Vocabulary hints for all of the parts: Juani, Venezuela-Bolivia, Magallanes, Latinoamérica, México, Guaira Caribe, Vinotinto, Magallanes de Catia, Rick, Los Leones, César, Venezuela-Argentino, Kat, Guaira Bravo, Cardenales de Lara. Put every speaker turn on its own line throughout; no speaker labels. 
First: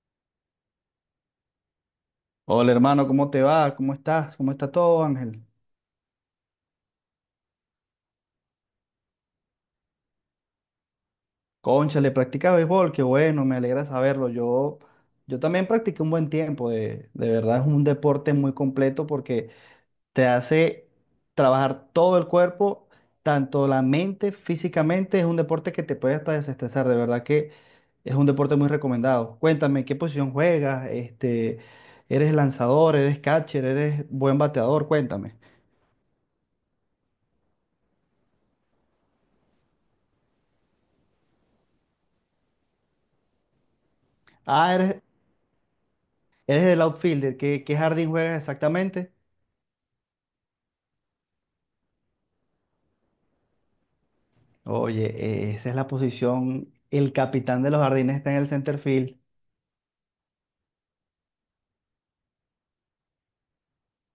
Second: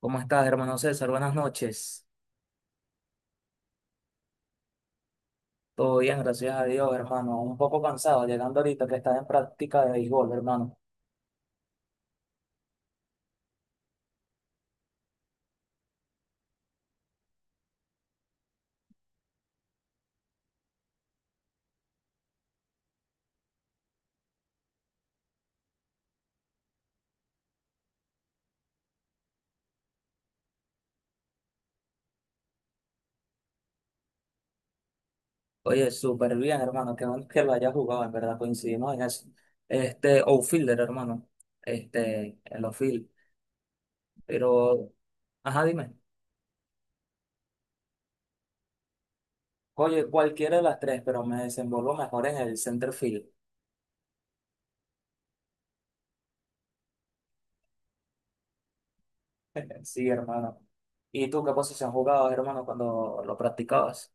¿Cómo estás, hermano César? Buenas noches.
Hola hermano, ¿cómo te va? ¿Cómo estás? ¿Cómo está todo, Ángel?
Todo bien, gracias a Dios, hermano. Un poco cansado, llegando ahorita que estás en práctica de béisbol, hermano.
Cónchale, practicas béisbol, qué bueno, me alegra saberlo. Yo también practiqué un buen tiempo, de verdad es un deporte muy completo porque te hace trabajar todo el cuerpo, tanto la mente, físicamente, es un deporte que te puede hasta desestresar, de verdad que es un deporte muy recomendado. Cuéntame, ¿qué posición juegas? Este, ¿eres lanzador, eres catcher, eres buen bateador? Cuéntame.
Oye, súper bien, hermano. Qué bueno que lo hayas jugado, en verdad, coincidimos en eso. Este, outfielder, hermano. Este, el outfield.
Ah,
Pero,
eres
ajá, dime.
¿Eres el outfielder? ¿Qué jardín juegas exactamente?
Oye, cualquiera de las tres, pero me desenvuelvo mejor en el center field.
Oye, esa es la posición. El capitán de los jardines está en el center field.
Sí, hermano. ¿Y tú qué posición jugabas, hermano, cuando lo practicabas?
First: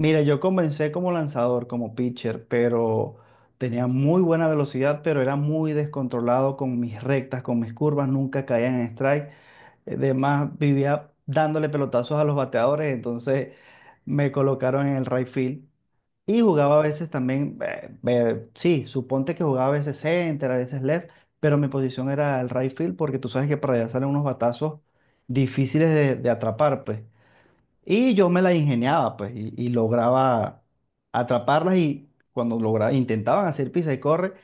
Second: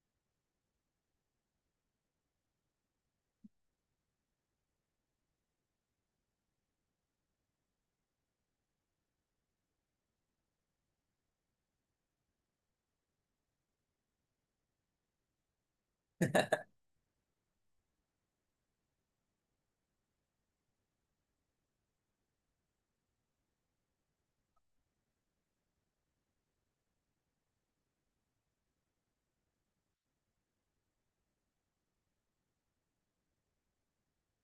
Mira, yo comencé como lanzador, como pitcher, pero tenía muy buena velocidad, pero era muy descontrolado con mis rectas, con mis curvas, nunca caía en strike. Además, vivía dándole pelotazos a los bateadores, entonces me colocaron en el right field. Y jugaba a veces también, sí, suponte que jugaba a veces center, a veces left, pero mi posición era el right field porque tú sabes que para allá salen unos batazos difíciles de atrapar, pues. Y yo me la ingeniaba, pues, y lograba atraparlas y cuando lograba, intentaban hacer pisa y corre,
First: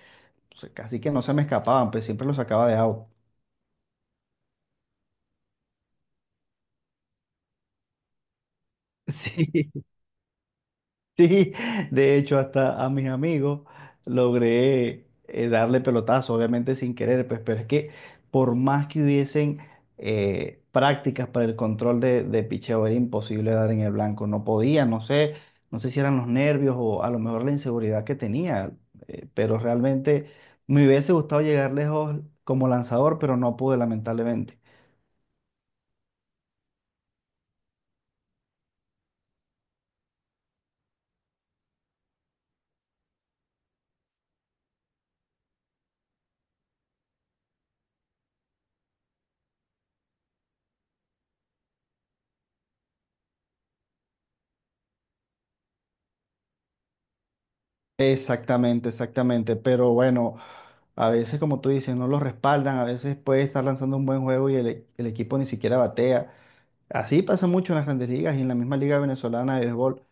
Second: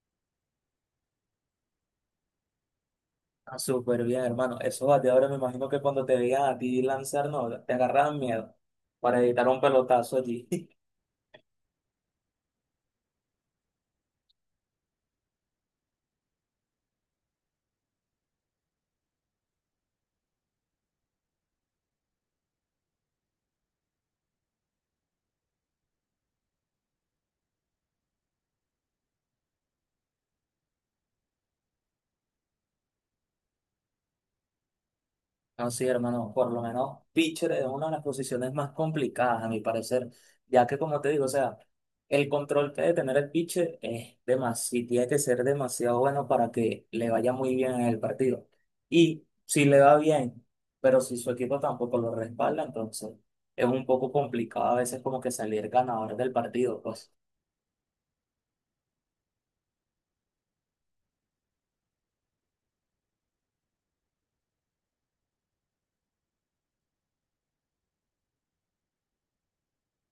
pues, casi que no se me escapaban, pues siempre los sacaba de out.
Ah, súper bien, hermano. Eso va, de ahora me imagino que cuando te veían a ti lanzar, no, te agarraban miedo para evitar un
Sí.
pelotazo allí.
Sí, de hecho, hasta a mis amigos logré darle pelotazo, obviamente sin querer, pues, pero es que por más que hubiesen prácticas para el control de picheo, era imposible dar en el blanco, no podía, no sé, no sé si eran los nervios o a lo mejor la inseguridad que tenía, pero realmente me hubiese gustado llegar lejos como lanzador, pero no pude, lamentablemente.
No, sí, hermano, por lo menos pitcher es una de las posiciones más complicadas, a mi parecer, ya que como te digo, o sea, el control que debe tener el pitcher es demasiado, tiene que ser demasiado bueno para que le vaya muy bien en el partido. Y si le va bien, pero si su equipo tampoco lo respalda, entonces es un poco complicado a veces como que salir ganador del partido, pues.
Exactamente, exactamente. Pero bueno, a veces, como tú dices, no los respaldan. A veces puede estar lanzando un buen juego y el equipo ni siquiera batea. Así pasa mucho en las grandes ligas y en la misma Liga Venezolana de Béisbol.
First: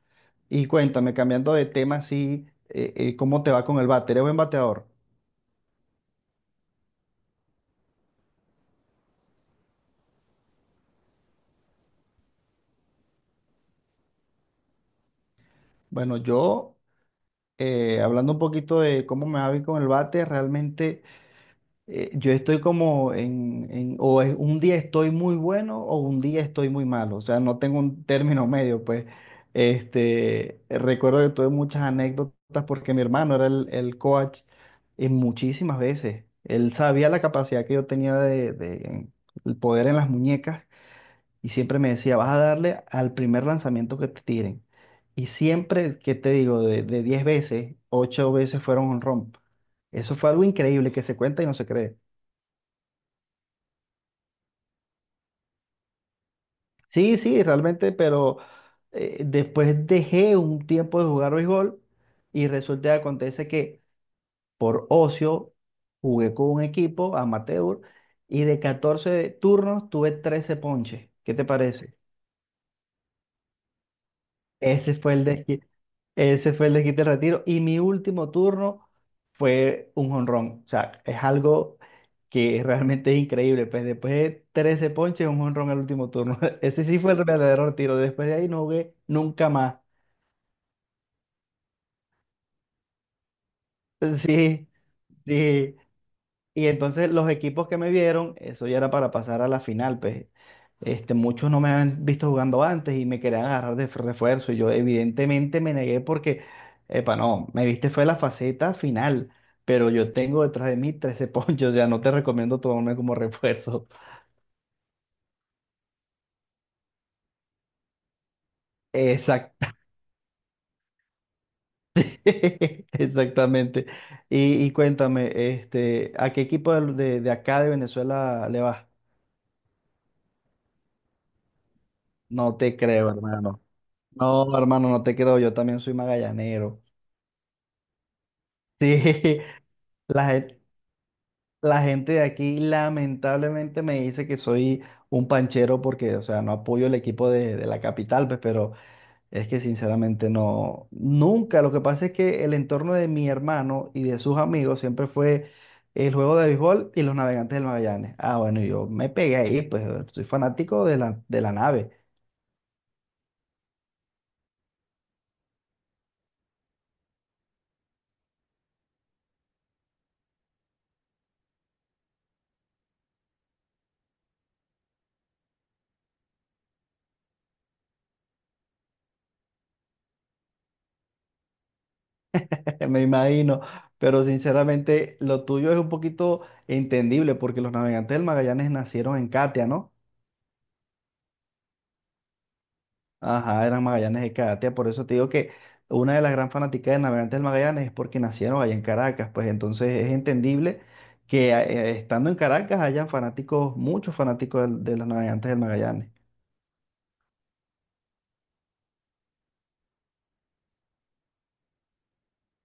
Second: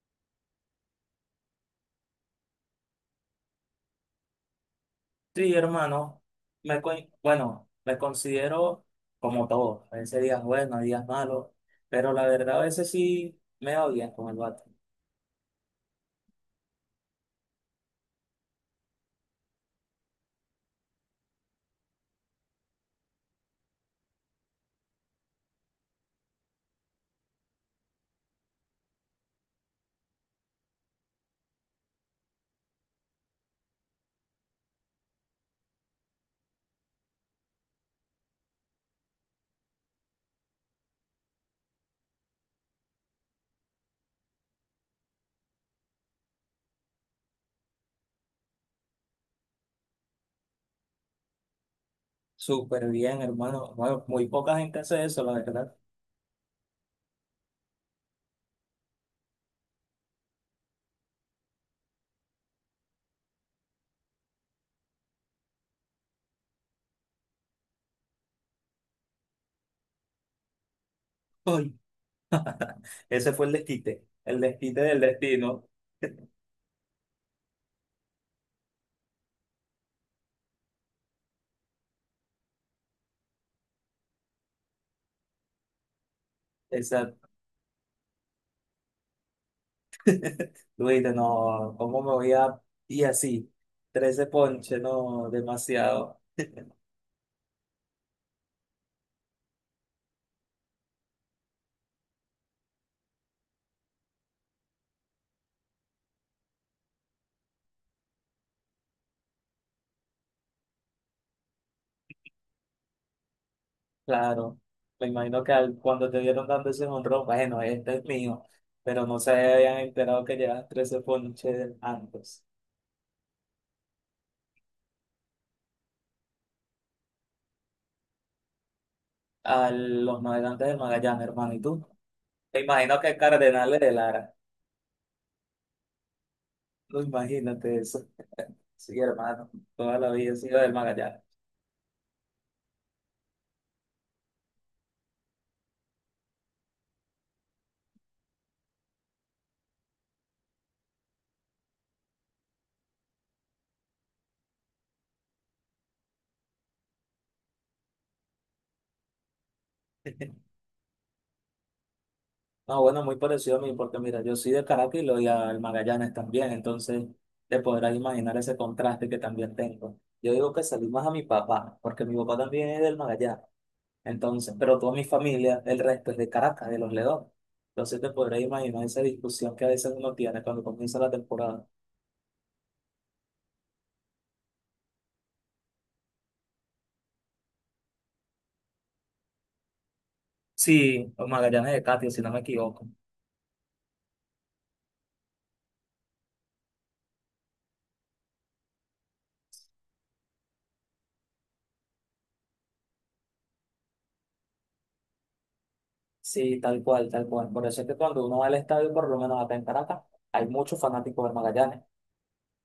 Y cuéntame, cambiando de tema, así, ¿cómo te va con el bate? ¿Eres buen bateador?
Sí, hermano, me, co- bueno, me considero como todo, a veces días buenos, hay días malos, pero la verdad a veces sí me va bien con el bate.
Bueno, hablando un poquito de cómo me va a ir con el bate, realmente. Yo estoy como un día estoy muy bueno o un día estoy muy malo, o sea, no tengo un término medio, pues, este, recuerdo que tuve muchas anécdotas porque mi hermano era el coach en muchísimas veces, él sabía la capacidad que yo tenía el poder en las muñecas y siempre me decía, vas a darle al primer lanzamiento que te tiren. Y siempre, ¿qué te digo? De 10 veces, 8 veces fueron un romp. Eso fue algo increíble que se cuenta y no se cree.
Súper bien, hermano. Bueno, muy poca gente hace eso, la verdad.
Sí, sí, realmente, pero después dejé un tiempo de jugar béisbol y resulta que acontece que por ocio jugué con un equipo amateur y de 14 turnos tuve 13 ponches. ¿Qué te
Uy,
parece?
ese fue el desquite
Ese
del
fue el desquite,
destino.
ese fue el desquite del retiro. Y mi último turno fue un jonrón. O sea, es algo que realmente es increíble. Pues después de 13 ponches, un jonrón al último turno. Ese sí fue el
Exacto.
verdadero retiro. Después de ahí no jugué nunca más.
Tú dices, no, ¿cómo me voy a? Y así, trece
Sí,
ponches, no,
sí.
demasiado.
Y entonces los equipos que me vieron, eso ya era para pasar a la final, pues este, muchos no me habían visto jugando antes y me querían agarrar de refuerzo. Y yo evidentemente me negué porque, epa, no, me viste fue la faceta final, pero yo tengo detrás de mí 13 ponchos, ya no te recomiendo tomarme como refuerzo.
Claro, me imagino que cuando te vieron dando ese honrón, bueno, este es mío, pero no se
Exact
habían enterado que llevas 13 ponches antes.
Exactamente. Y cuéntame, este, ¿a qué equipo de acá de Venezuela le vas?
A los navegantes de Magallanes, hermano, ¿y tú?
No
Me
te
imagino
creo,
que
hermano.
Cardenales de Lara,
No, hermano, no te creo, yo también soy magallanero.
no imagínate eso. Sí,
Sí,
hermano, toda la
la,
vida he sido
gen-
del Magallanes.
la gente de aquí lamentablemente me dice que soy un panchero porque, o sea, no apoyo el equipo de la capital, pues, pero es que sinceramente no, nunca. Lo que pasa es que el entorno de mi hermano y de sus amigos siempre fue el juego de béisbol y los navegantes del Magallanes. Ah, bueno, yo me pegué ahí, pues soy fanático de de la nave,
No, bueno, muy parecido a mí, porque mira, yo soy de Caracas y lo y al Magallanes también, entonces te podrás imaginar ese contraste que también tengo. Yo digo que salí más a mi papá, porque mi papá también es del Magallanes. Entonces, pero toda mi familia, el resto es de Caracas, de Los Leones. Entonces te podrás imaginar esa discusión que a veces uno tiene cuando comienza la temporada.
me imagino. Pero sinceramente lo tuyo es un poquito entendible porque los navegantes del Magallanes nacieron en Catia, ¿no?
Sí, o Magallanes de Catia, si no me equivoco.
Ajá, eran Magallanes de Catia, por eso te digo que una de las gran fanáticas de Navegantes del Magallanes es porque nacieron allá en Caracas, pues entonces es entendible que estando en Caracas hayan fanáticos, muchos fanáticos de los Navegantes del Magallanes.
Sí, tal cual, tal cual. Por eso es que cuando uno va al estadio, por lo menos acá en Caracas, hay muchos fanáticos de Magallanes,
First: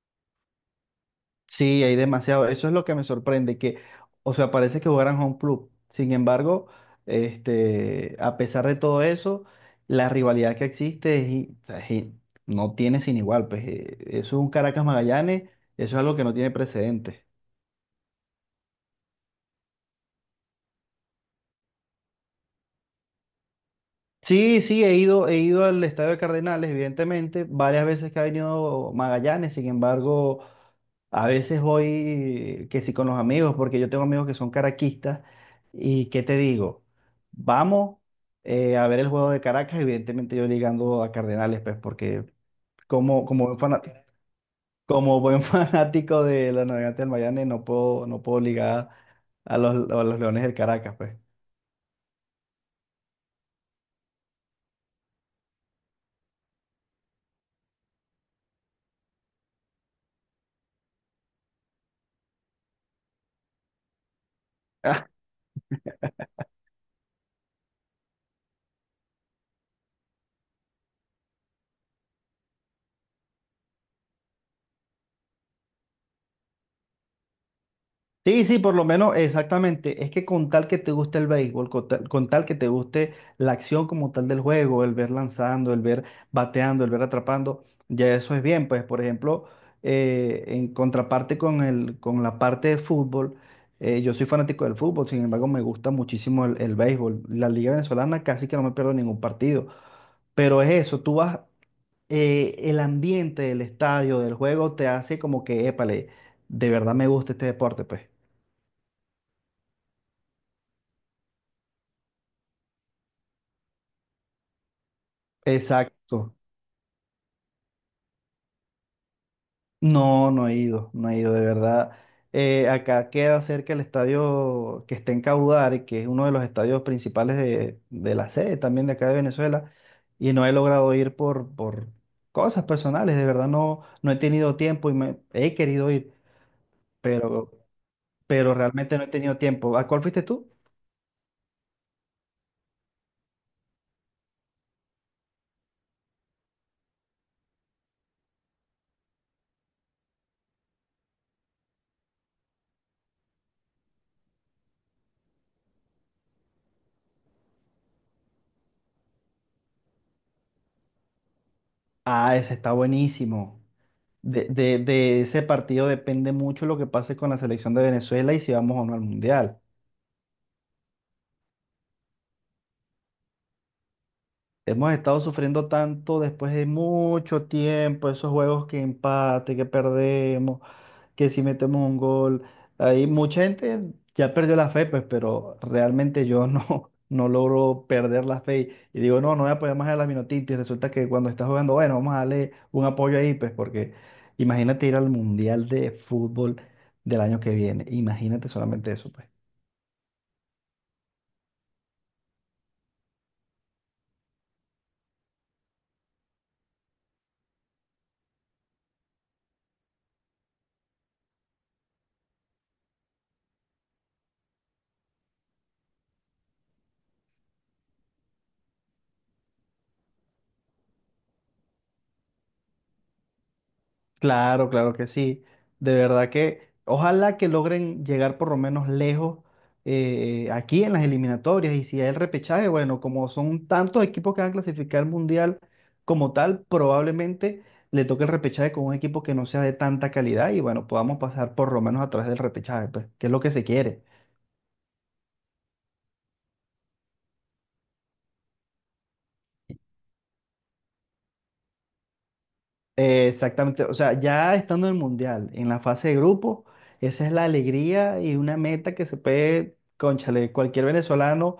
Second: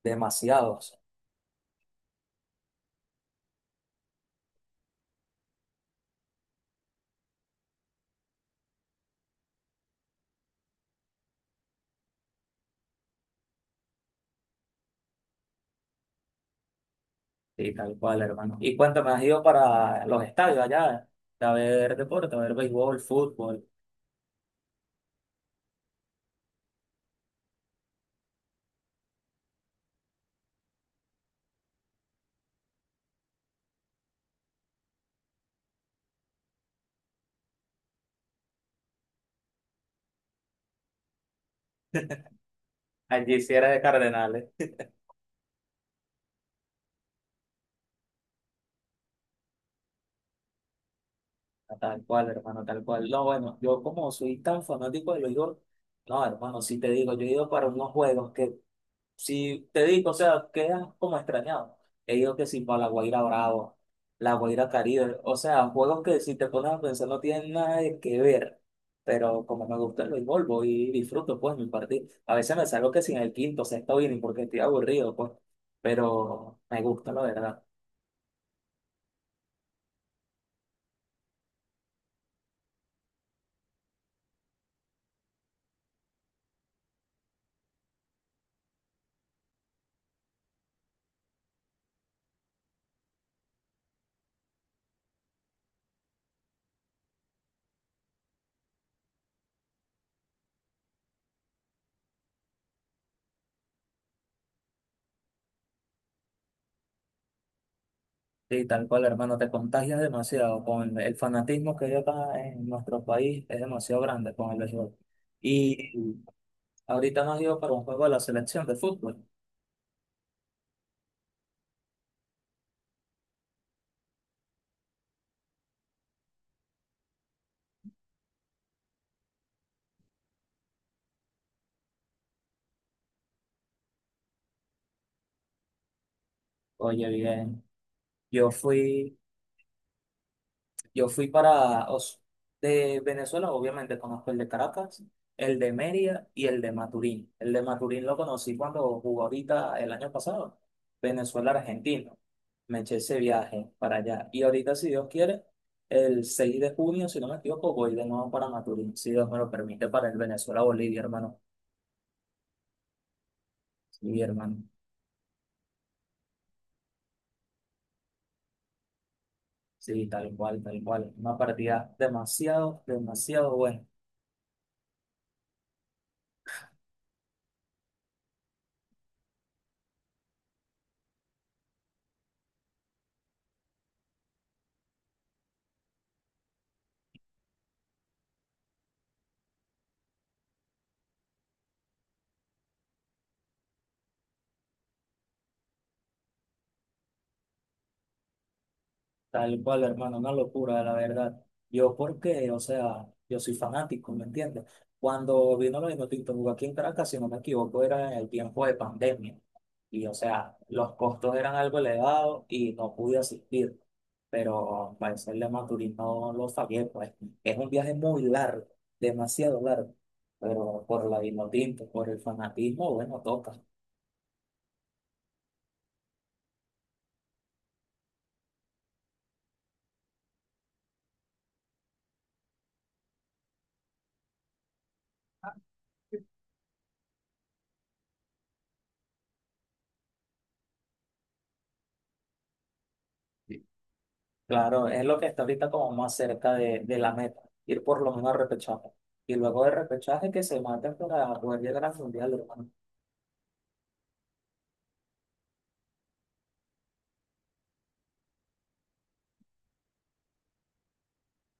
demasiados.
Sí, hay demasiado, eso es lo que me sorprende, que, o sea, parece que jugaran home club, sin embargo, este, a pesar de todo eso, la rivalidad que existe o sea, no tiene sin igual, pues eso es un Caracas Magallanes, eso es algo que no tiene precedentes.
Sí, tal cual, hermano. Y cuéntame, ¿has ido para los estadios allá? A ver deporte, a ver béisbol, fútbol.
Sí, sí, he ido al Estadio de Cardenales, evidentemente, varias veces que ha venido Magallanes, sin embargo, a veces voy que sí con los amigos, porque yo tengo amigos que son caraquistas, y ¿qué te digo? Vamos a ver el juego de Caracas, evidentemente yo ligando a Cardenales, pues, porque
Allí
como
sí
buen
era de
fanático,
Cardenales.
como buen fanático de los Navegantes del Magallanes, no puedo, no puedo ligar a a los Leones del Caracas, pues.
Tal cual, hermano, tal cual. No, bueno, yo como soy tan fanático de los juegos, no, hermano, si te digo, yo he ido para unos juegos que, si te digo, o sea, quedas como extrañado. He ido que sí para la Guaira Bravo, la Guaira Caribe, o sea, juegos que si te pones a pensar no tienen nada de que ver, pero como me gusta el béisbol, voy y disfruto pues mi partido. A veces me salgo que sin el quinto, sexto inning porque estoy aburrido, pues, pero me gusta, la verdad.
Sí, sí, por lo menos, exactamente. Es que con tal que te guste el béisbol, con tal que te guste la acción como tal del juego, el ver lanzando, el ver bateando, el ver atrapando, ya eso es bien. Pues, por ejemplo, en contraparte con con la parte de fútbol, yo soy fanático del fútbol, sin embargo, me gusta muchísimo el béisbol. La Liga Venezolana casi que no me pierdo ningún partido. Pero es eso, tú vas, el ambiente del estadio, del juego, te hace como que, épale, de verdad me gusta este deporte, pues.
Sí, tal cual, hermano, te contagias demasiado con el fanatismo que hay acá en nuestro país, es demasiado grande con el béisbol. Y
Exacto.
ahorita nos dio para un juego de la selección de fútbol.
No, no he ido, no he ido, de verdad. Acá queda cerca el estadio que está en Caudar, que es uno de los estadios principales de la sede también de acá de Venezuela, y no he logrado ir por cosas personales, de verdad no, no he tenido tiempo y me, he querido ir,
Oye,
pero,
bien, yo
pero realmente no he
fui
tenido tiempo. ¿A cuál fuiste tú?
Yo fui para de Venezuela, obviamente conozco el de Caracas, el de Mérida y el de Maturín. El de Maturín lo conocí cuando jugó ahorita el año pasado, Venezuela-Argentino. Me eché ese viaje para allá. Y ahorita, si Dios quiere, el 6 de junio, si no me equivoco, voy de nuevo para Maturín, si Dios me lo permite, para el Venezuela-Bolivia, hermano.
Ah, ese está buenísimo.
Sí, hermano.
De ese partido depende mucho lo que pase con la selección de Venezuela y si vamos o no al mundial.
Sí, tal cual, tal cual. Una partida demasiado, demasiado buena.
Hemos estado sufriendo tanto después de mucho tiempo, esos juegos que empate, que perdemos, que si metemos un gol. Ahí mucha gente ya perdió la fe, pues, pero realmente yo no, no logro perder la fe. Y digo, no, no voy a apoyar más a la Minotinti. Y resulta que cuando estás jugando, bueno, vamos a darle un apoyo ahí, pues, porque imagínate ir al Mundial de Fútbol del año que viene. Imagínate solamente eso, pues.
Tal cual, hermano, una locura, la verdad. Yo porque, o sea, yo soy fanático, ¿me entiendes? Cuando vino lo de Tinto jugó aquí en Caracas, si no me equivoco, era en el tiempo de pandemia. Y, o sea, los costos eran algo elevados y no pude asistir. Pero para hacerle Maturín no lo sabía, pues. Es un viaje muy largo, demasiado largo. Pero por la Vinotinto, por el fanatismo, bueno, toca.
Claro, claro que sí. De verdad que ojalá que logren llegar por lo menos lejos aquí en las eliminatorias y si hay el repechaje, bueno, como son tantos equipos que van a clasificar al mundial como tal, probablemente le toque el repechaje con un equipo que no sea de tanta calidad y bueno, podamos pasar por lo menos a través del repechaje, pues, que es lo que se quiere.
Claro, es lo que está ahorita como más cerca de la meta, ir por lo menos al repechaje. Y luego de repechaje que se maten para poder llegar al mundial, hermano.
Exactamente, o sea, ya estando en el mundial, en la fase de grupo, esa es la alegría y una meta que se puede, cónchale, cualquier venezolano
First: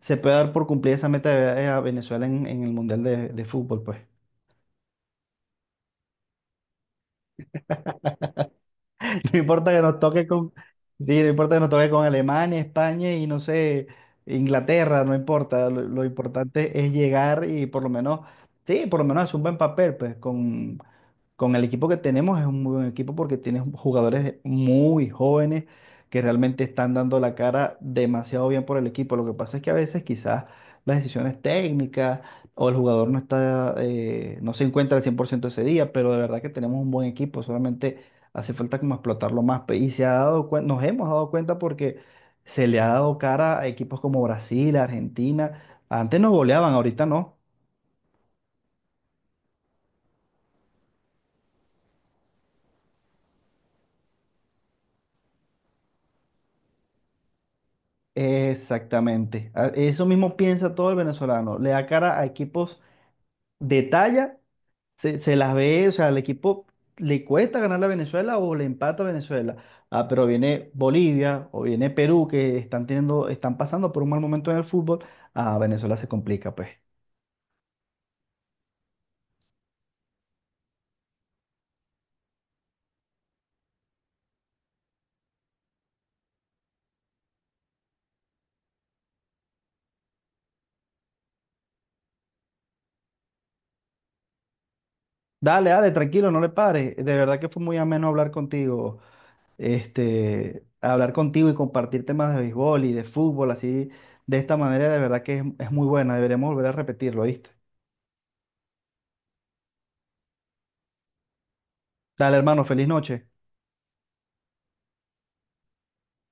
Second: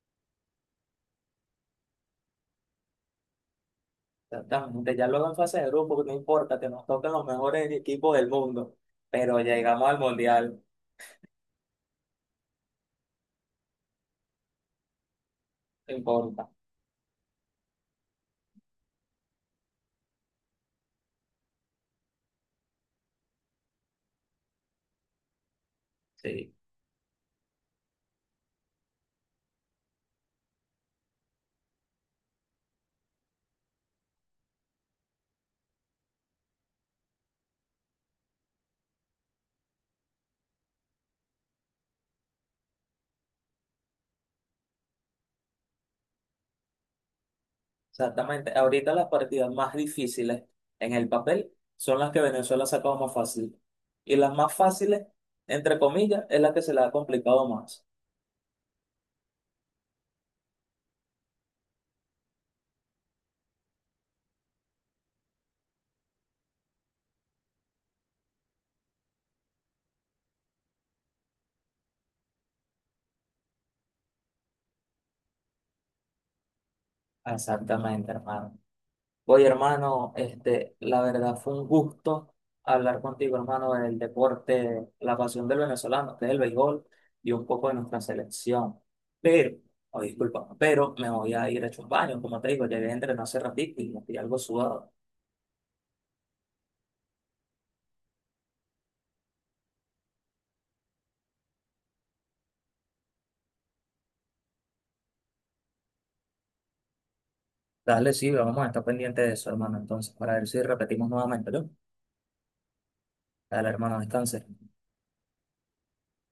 se puede dar por cumplir esa meta de ver a Venezuela en el Mundial de Fútbol, pues.
Exactamente, ya luego en fase de grupo, no importa, que nos toquen los mejores equipos del mundo, pero
No importa que
llegamos al
nos toque con,
mundial,
sí, no importa que nos toque con Alemania, España y no sé, Inglaterra, no importa.
no
Lo
importa.
importante es llegar y por lo menos, sí, por lo menos hacer un buen papel, pues, con el equipo que tenemos es un muy buen equipo porque tienes jugadores muy jóvenes que
Sí,
realmente están dando la cara demasiado bien por el equipo. Lo que pasa es que a veces quizás las decisiones técnicas o el jugador no está, no se encuentra al 100% ese día, pero de verdad que tenemos un buen equipo, solamente hace falta como explotarlo más. Y se ha nos hemos dado cuenta porque se le ha dado cara a equipos como Brasil, Argentina. Antes nos goleaban, ahorita no.
exactamente. Ahorita las partidas más difíciles en el papel son las que Venezuela ha sacado más fácil. Y las más fáciles, entre comillas, es la que se le ha complicado más.
Exactamente. Eso mismo piensa todo el venezolano. Le da cara a equipos de talla, se las ve, o sea, al equipo le cuesta ganar a Venezuela o le empata a Venezuela. Ah, pero viene Bolivia o viene Perú que están teniendo, están pasando por un mal momento en el fútbol. A Venezuela se complica, pues.
Exactamente, hermano. Oye, hermano, este, la verdad fue un gusto hablar contigo, hermano, del deporte, la pasión del venezolano, que es el béisbol, y un poco de nuestra selección. Pero, oh, disculpa, pero me voy a ir a echar un baño, como te digo, llegué a entrenar hace ratito y me estoy algo sudado.
Dale, dale, tranquilo, no le pares. De verdad que fue muy ameno hablar contigo. Este, hablar contigo y compartir temas de béisbol y de fútbol, así, de esta manera, de verdad que es muy buena. Deberíamos volver a repetirlo, ¿viste?
Dale, sí, vamos a estar pendiente de eso, hermano, entonces, para ver si repetimos nuevamente, ¿no?
Dale, hermano, feliz noche.
Dale, hermano, descanse.